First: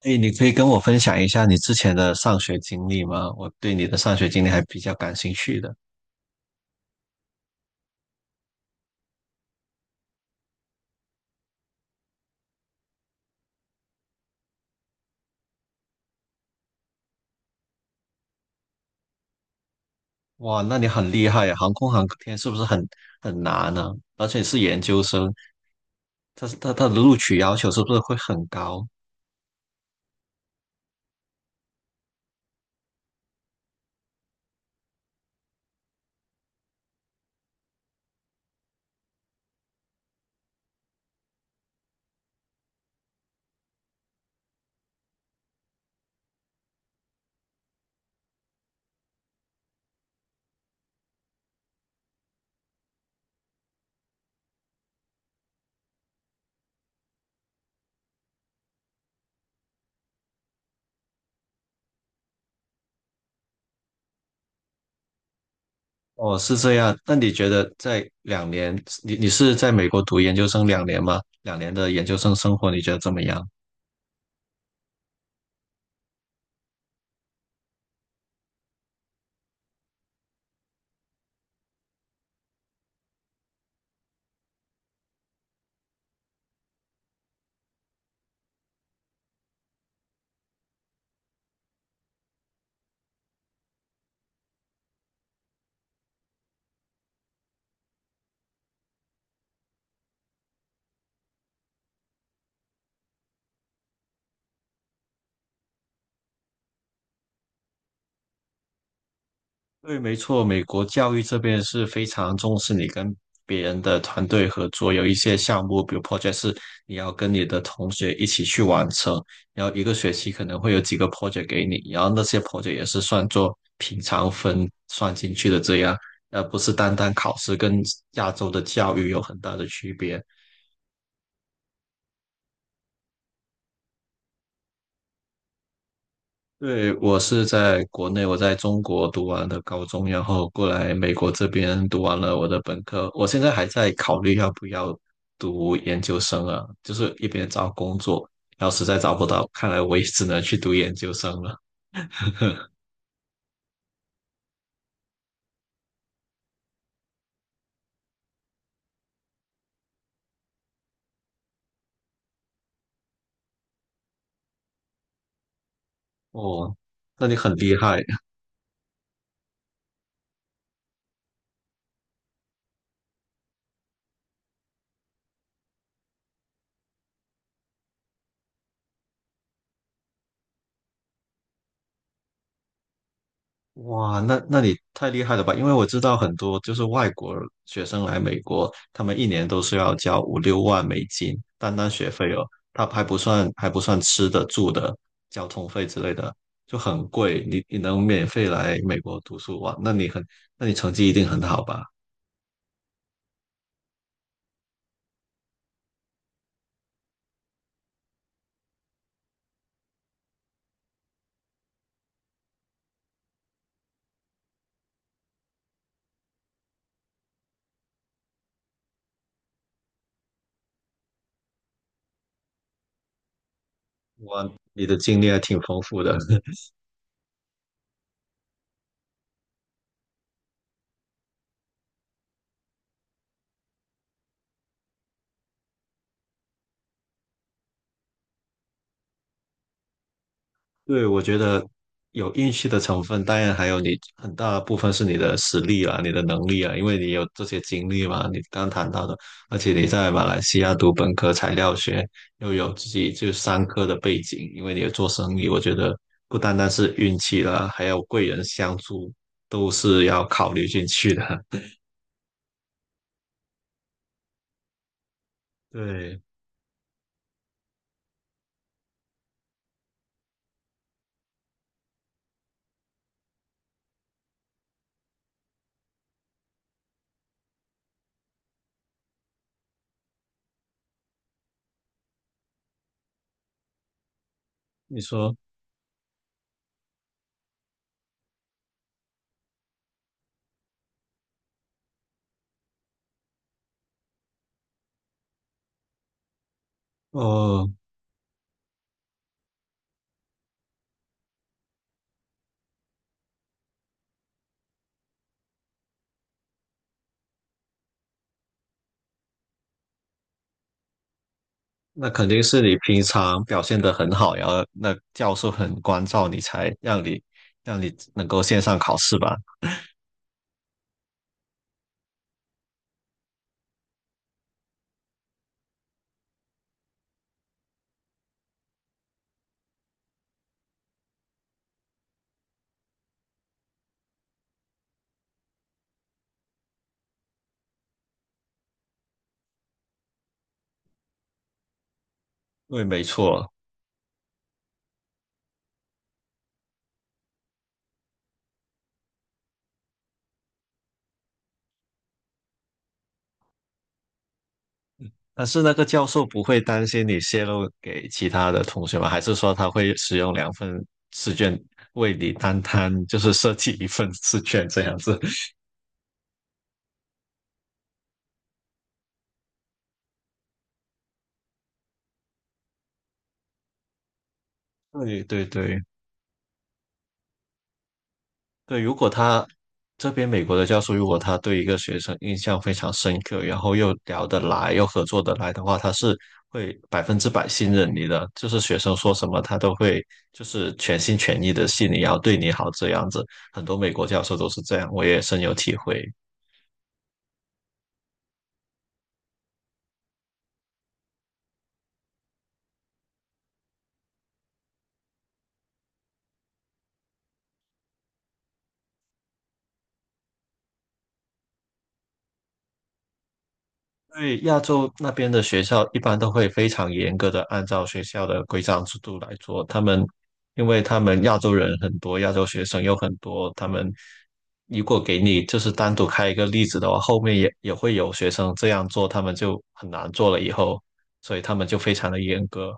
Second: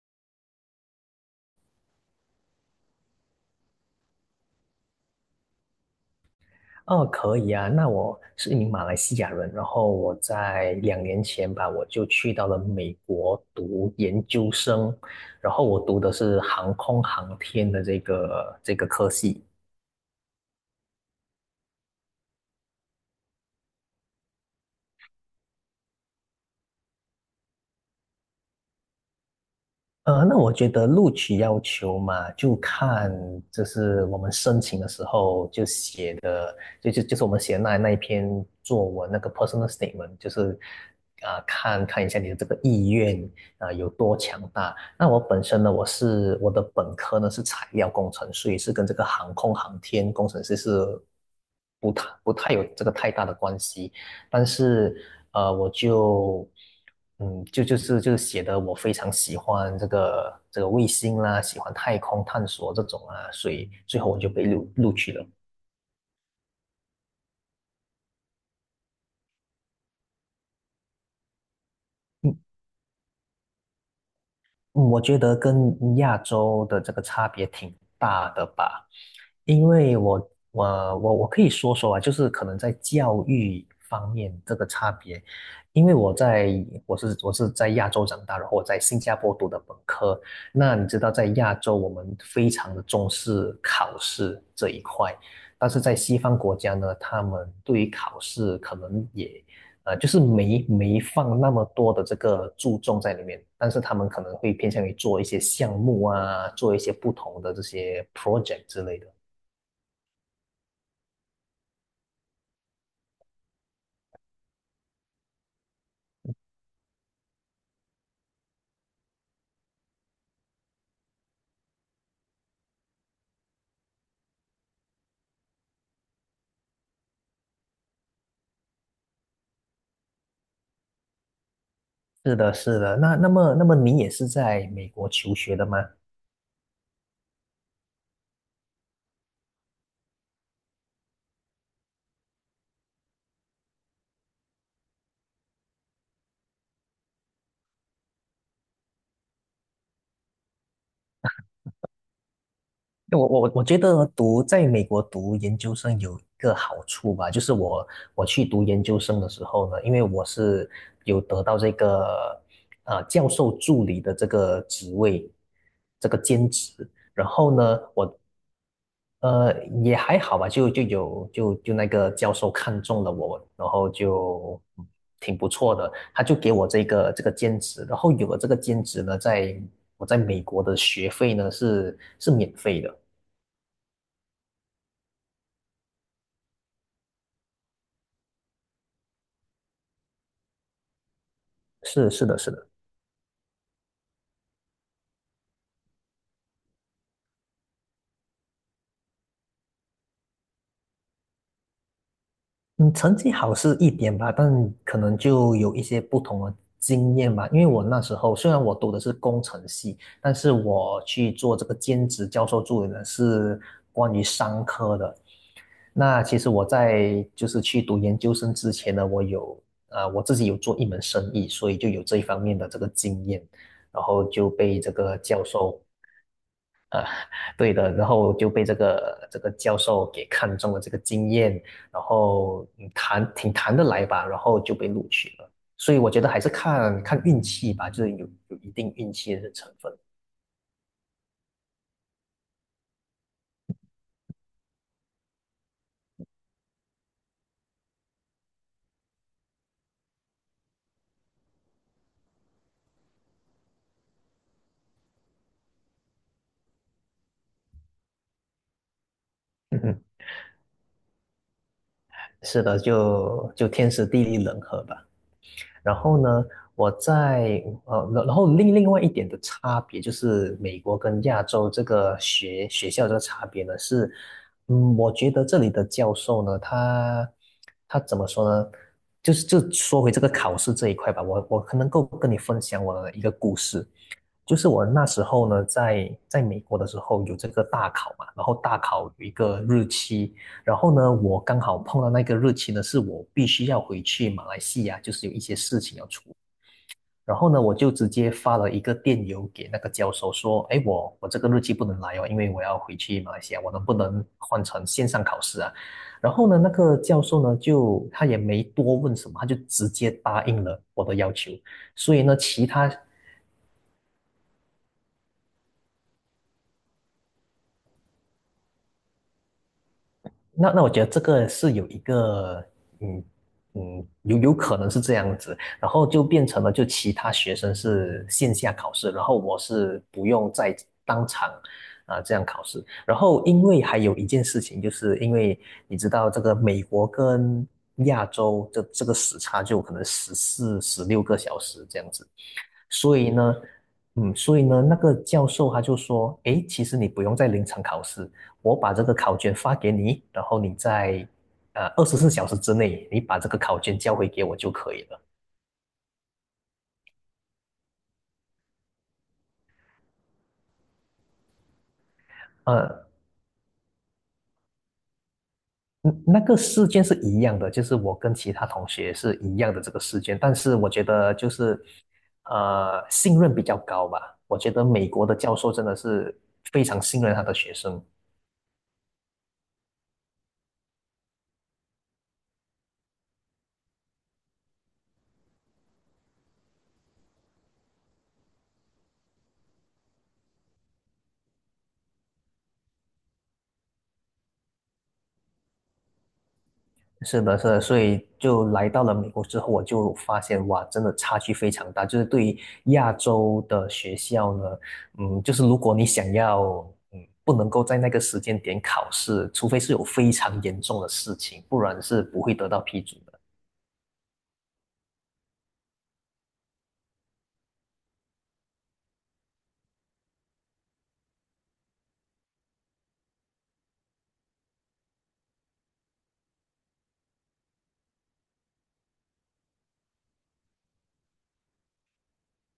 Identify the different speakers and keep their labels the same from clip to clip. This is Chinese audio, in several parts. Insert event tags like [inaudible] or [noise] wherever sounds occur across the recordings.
Speaker 1: 哎，你可以跟我分享一下你之前的上学经历吗？我对你的上学经历还比较感兴趣的。
Speaker 2: 哦，可以啊。那我是一名马来西亚人，然后我在2年前吧，我就去到了美国读研究生，然后我读的是航空航天的这个科系。
Speaker 1: 哇，那你很厉害呀！航空航天是不是很难呢、而且是研究生，他的录取要求是不是会很高？
Speaker 2: 那我觉得录取要求嘛，就看就是我们申请的时候就写的，就是我们写的那一篇作文那个 personal statement，就是看看一下你的这个意愿有多强大。那我本身呢，我的本科呢是材料工程，所以是跟这个航空航天工程师是不太有这个太大的关系。但是我就就是写的我非常喜欢这个卫星啦，喜欢太空探索这种啊，所以最后我就被录取了。
Speaker 1: 哦，是这样。那你觉得在两年，你是在美国读研究生两年吗？两年的研究生生活你觉得怎么样？
Speaker 2: 嗯我觉得跟亚洲的这个差别挺大的吧，因为我可以说说啊，就是可能在教育方面这个差别，因为我在我是在亚洲长大，然后我在新加坡读的本科，那你知道在亚洲我们非常的重视考试这一块，但是在西方国家呢，他们对于考试可能也就是没放那么多的这个注重在里面，但是他们可能会偏向于做一些项目啊，做一些不同的这些 project 之类的。
Speaker 1: 对，没错，美国教育这边是非常重视你跟别人的团队合作，有一些项目，比如 project 是你要跟你的同学一起去完成，然后一个学期可能会有几个 project 给你，然后那些 project 也是算作平常分算进去的，这样，而不是单单考试，跟亚洲的教育有很大的区别。
Speaker 2: 是的，是的。那么你也是在美国求学的吗？
Speaker 1: 对，我是在国内，我在中国读完的高中，然后过来美国这边读完了我的本科。我现在还在考虑要不要读研究生啊，就是一边找工作，然后实在找不到，看来我也只能去读研究生了。
Speaker 2: 因为我觉得读在美国读研究生有一个好处吧，就是我去读研究生的时候呢，因为我是有得到这个教授助理的这个职位，这个兼
Speaker 1: 哦，
Speaker 2: 职。
Speaker 1: 那
Speaker 2: 然
Speaker 1: 你很
Speaker 2: 后
Speaker 1: 厉
Speaker 2: 呢，
Speaker 1: 害。
Speaker 2: 我呃，也还好吧，就有那个教授看中了我，然后就挺不错的，他就给我这个兼职，然后有了这个兼职呢，在我在美国的学费呢是免费的。
Speaker 1: 哇，那你太厉害了吧？因为我知道很多就是外国学生来美国，他们一年都是要交5、6万美金，单单学
Speaker 2: 是，是
Speaker 1: 费
Speaker 2: 的，
Speaker 1: 哦，
Speaker 2: 是的。
Speaker 1: 他还不算吃的、住的、交通费之类的，就很贵。你能免费来美国读书哇？那你很，那你成绩一定很好吧？
Speaker 2: 嗯，成绩好是一点吧，但可能就有一些不同的经验吧，因为我那时候虽然我读的是工程系，但是我去做这个兼职教授助理呢是关于商科的，那其实我在就是去读研究生之前呢，我有我自己有做一门生意，所以就有这一方面的这个经验，然后
Speaker 1: 哇，
Speaker 2: 就被
Speaker 1: 你
Speaker 2: 这
Speaker 1: 的
Speaker 2: 个
Speaker 1: 经历还
Speaker 2: 教
Speaker 1: 挺
Speaker 2: 授。
Speaker 1: 丰富的。
Speaker 2: 对的，然后就被这个教授给看中了这个经验，然后挺谈得来吧，然后就被录取了。所以我觉得还是看看运气吧，就是有一定运气的成分。
Speaker 1: 对，我觉得有运气的成分，当然还有你很大部分是你的实力啊，你的能力啊，因为你有这些经历嘛，你刚谈到的，而且你在马来西亚读本科材料学，又有自己就商科的背景，因为你有做生意，我觉得不单单是运气啦，还有贵人相助，都
Speaker 2: [laughs] 嗯，
Speaker 1: 是要考虑进去的。[laughs]
Speaker 2: 是的，就天时地利人和吧。然后
Speaker 1: 对，
Speaker 2: 呢，我在然后另外一点的差别就是美国跟亚洲这个学校这个差别呢是，我觉得这里的教授呢，他怎么说呢？就是就说回这个考试这一块吧，我可能够跟你分享我的一个故事。就是我
Speaker 1: 你
Speaker 2: 那时
Speaker 1: 说，
Speaker 2: 候呢，在美国的时候有这个大考嘛，然后大考有一个日期，然后呢，我刚好碰到那个日期呢，是我必须要回去马来西亚，就是有一些事情要处理。然后呢，
Speaker 1: 哦。
Speaker 2: 我就直接发了一个电邮给那个教授说，哎，我这个日期不能来哦，因为我要回去马来西亚，我能不能换成线上考试啊？然后呢，那个教授呢，就他也没多问什么，他就直接答应了我的要求。
Speaker 1: 那
Speaker 2: 所以
Speaker 1: 肯
Speaker 2: 呢，
Speaker 1: 定是
Speaker 2: 其
Speaker 1: 你
Speaker 2: 他
Speaker 1: 平常表现的很好，然后那教授很关照你，才让你让你能够线上考试吧？
Speaker 2: 那我觉得这个是有一个，嗯有可能是这样子，然后就变成了就其他学生是线下考试，然后我是不用再当场这样考试，然后因为还有一件事情，就是因为你知道这个美国跟亚洲这个时差就可能14、16个小时这样子，
Speaker 1: 对，没
Speaker 2: 所以
Speaker 1: 错。
Speaker 2: 呢，所以呢，那个教授他就说，诶，其实你不用在临场考试，我把这个考卷发给你，然后你在24小时之内，你把这个考卷交回给我就可以了。
Speaker 1: 但是那个教授不会担心你泄露给其他的同学吗？还是说他会使用两份试卷为你单摊，
Speaker 2: 呃，
Speaker 1: 就是设计一份试卷这样子？[laughs]
Speaker 2: 嗯那个事件是一样的，就是我跟其他同学是一样的这个事件，但是我觉得就是信任比较高吧，我觉得美
Speaker 1: 对
Speaker 2: 国的
Speaker 1: 对
Speaker 2: 教授
Speaker 1: 对。
Speaker 2: 真的是非常信任他的学生。
Speaker 1: 对，如果他这边美国的教授，如果他对一个学生印象非常深刻，然后又聊得来，又合作得来的话，他是会100%信任你的，就是学生说什么他都会就是全心全意的信你，然后对你好这样子。很多美国教授都是这样，我也深有体会。
Speaker 2: 是的，是的，所以就来到了美国之后，我就发现哇，真的差距非常大。就是对于亚洲的学校呢，就是如果你想要，嗯，不能够在那个时间点考试，除非是有非常严重的事情，不然是不会得到批准的。
Speaker 1: 对，亚洲那边的学校一般都会非常严格的按照学校的规章制度来做。他们，因为他们亚洲人很多，亚洲学生有很多，他们如果给你就是单独开一个例子的话，后面也会有学生这样做，他们就很难做了以后，所以他们就非常的严格。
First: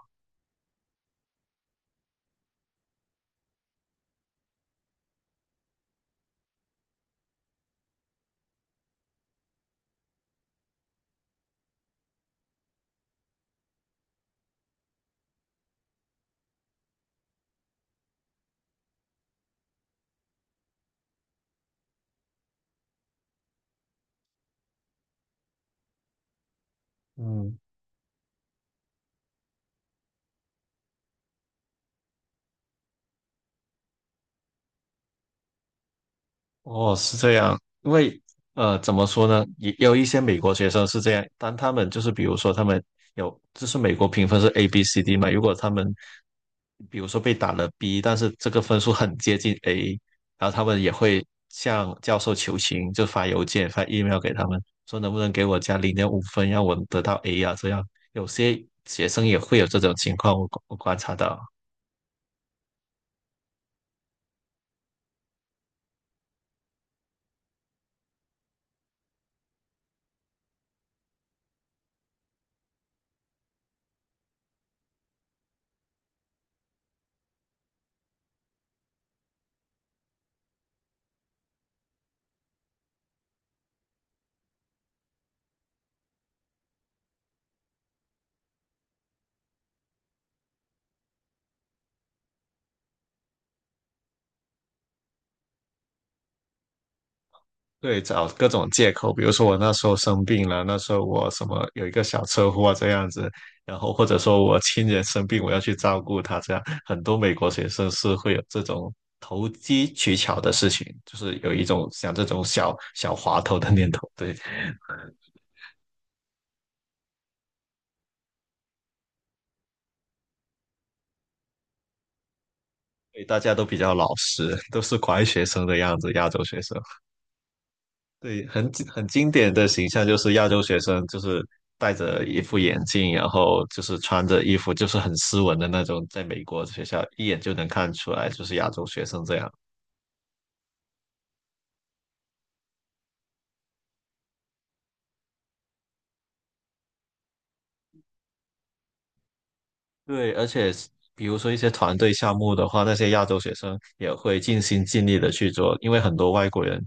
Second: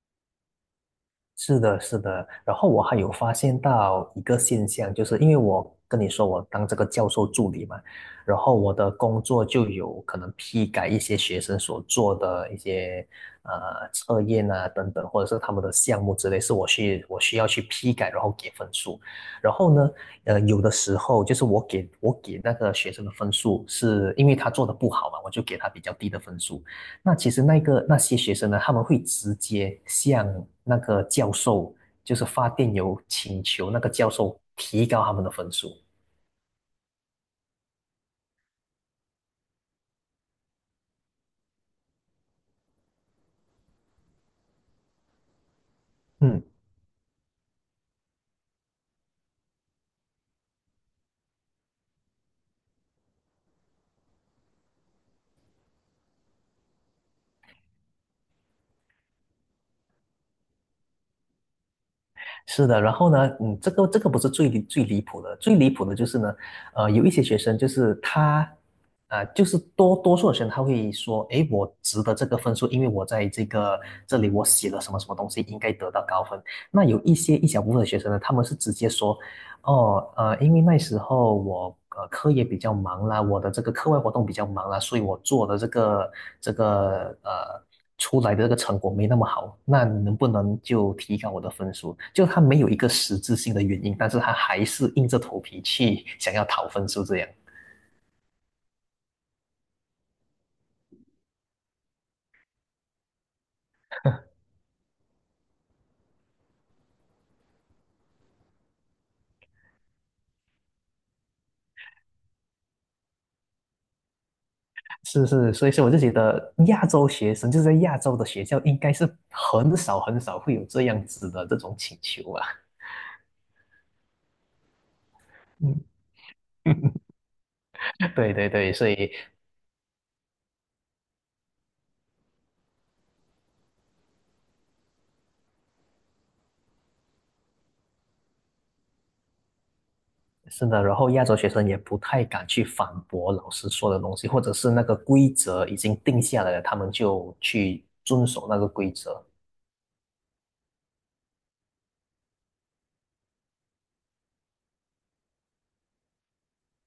Speaker 2: 是的，是的。然后我还有发现到一个现象，就是因为我跟你说我当这个教授助理嘛，然后我的工作就有可能批改一些学生所做的一些呃测验啊等等，或者是他们的项目之类，是我需要去批改，然后给分数。然后呢，有的时候就是我给那个学生的分数，是因为他做的不好嘛，我就给他比较低的分数。那其实
Speaker 1: 嗯。
Speaker 2: 那些学生呢，他们会直接向那个教授，就是发电邮请求那个教授提高他们的分数。
Speaker 1: 哦，是这样，因为呃，怎么说呢，也也有一些美国学生是这样，当他们就是比如说他们有，就是美国评分是 A、B、C、D 嘛，如果他们
Speaker 2: 嗯，
Speaker 1: 比如说被打了 B，但是这个分数很接近 A，然后他们也会向教授求情，就发邮件、发 email 给他们，说能不能给我加0.5分，让我得到 A 啊，这样有些学生也会有这种情况，我我观察到。
Speaker 2: 是的。然后呢，这个不是最离谱的，最离谱的就是呢，有一些学生就是他。就是多数的学生他会说，诶，我值得这个分数，因为我在这里我写了什么什么东西，应该得到高分。那有一小部分的学生呢，他们是直接说，哦，因为那时候我课业比较忙啦，我的这个课外活动比较忙啦，所以我做的这个出来的这个成果没那么好。那能不能就提高我的分数？就他没有一个实质性的原因，但是他还是硬着头皮去想要讨分数这样。
Speaker 1: 对，找各种借口，比如说我那时候生病了，那时候我什么有一个小车祸啊这样子，然后或者说我亲人生病，我要去照顾他，这样很多美国学生是会有这种投机取巧的事情，就是有一种想这种小小滑头的念头。对，
Speaker 2: 是，是，所以说我就觉得亚洲学生就是在亚洲的学校应该是很少很少会有这样子的这种请求啊。
Speaker 1: 所以大家都比较老实，都是乖学生的
Speaker 2: 嗯，
Speaker 1: 样子，亚洲学生。
Speaker 2: 对
Speaker 1: 对，
Speaker 2: 对对，所
Speaker 1: 很
Speaker 2: 以
Speaker 1: 经典的形象就是亚洲学生，就是戴着一副眼镜，然后就是穿着衣服，就是很斯文的那种，在美国学校一眼就能看出来就是亚洲学生这样。
Speaker 2: 是的，然后亚洲学生也不太敢去反驳老师说的东西，或者是那个规则已经定下来了，他们就去遵守那个规则。
Speaker 1: 对，而且是比如说一些团队项目的话，那些亚洲学生也会尽心尽力的去做，因为很多外国人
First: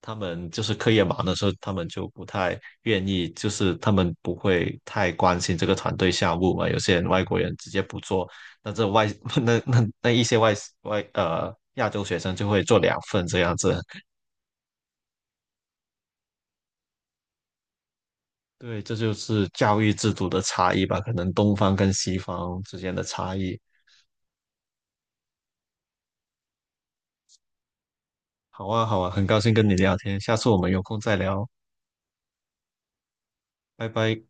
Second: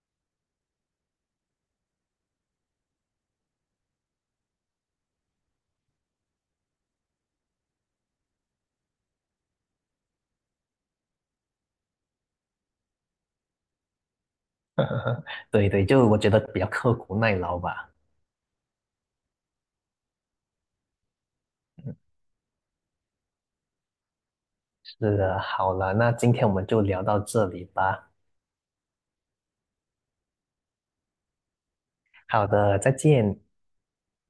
Speaker 1: 他们就是课业忙的时候，他们就不太愿意，就是他们不会太关心这个团队项目嘛。有些人外国人直接不做，那这外 [laughs] 那一些外外呃亚洲学生就会做两份这样子。
Speaker 2: [laughs] 对对，就我觉得比较刻苦耐劳吧。
Speaker 1: 对，这就是教育制度的差异吧，可能东方跟西方之间的差异。
Speaker 2: 是的，好了，那今天我们就聊到这里吧。
Speaker 1: 好啊，好啊，很高兴跟你聊天，下次我们有空再聊，
Speaker 2: 好的，再见。
Speaker 1: 拜拜。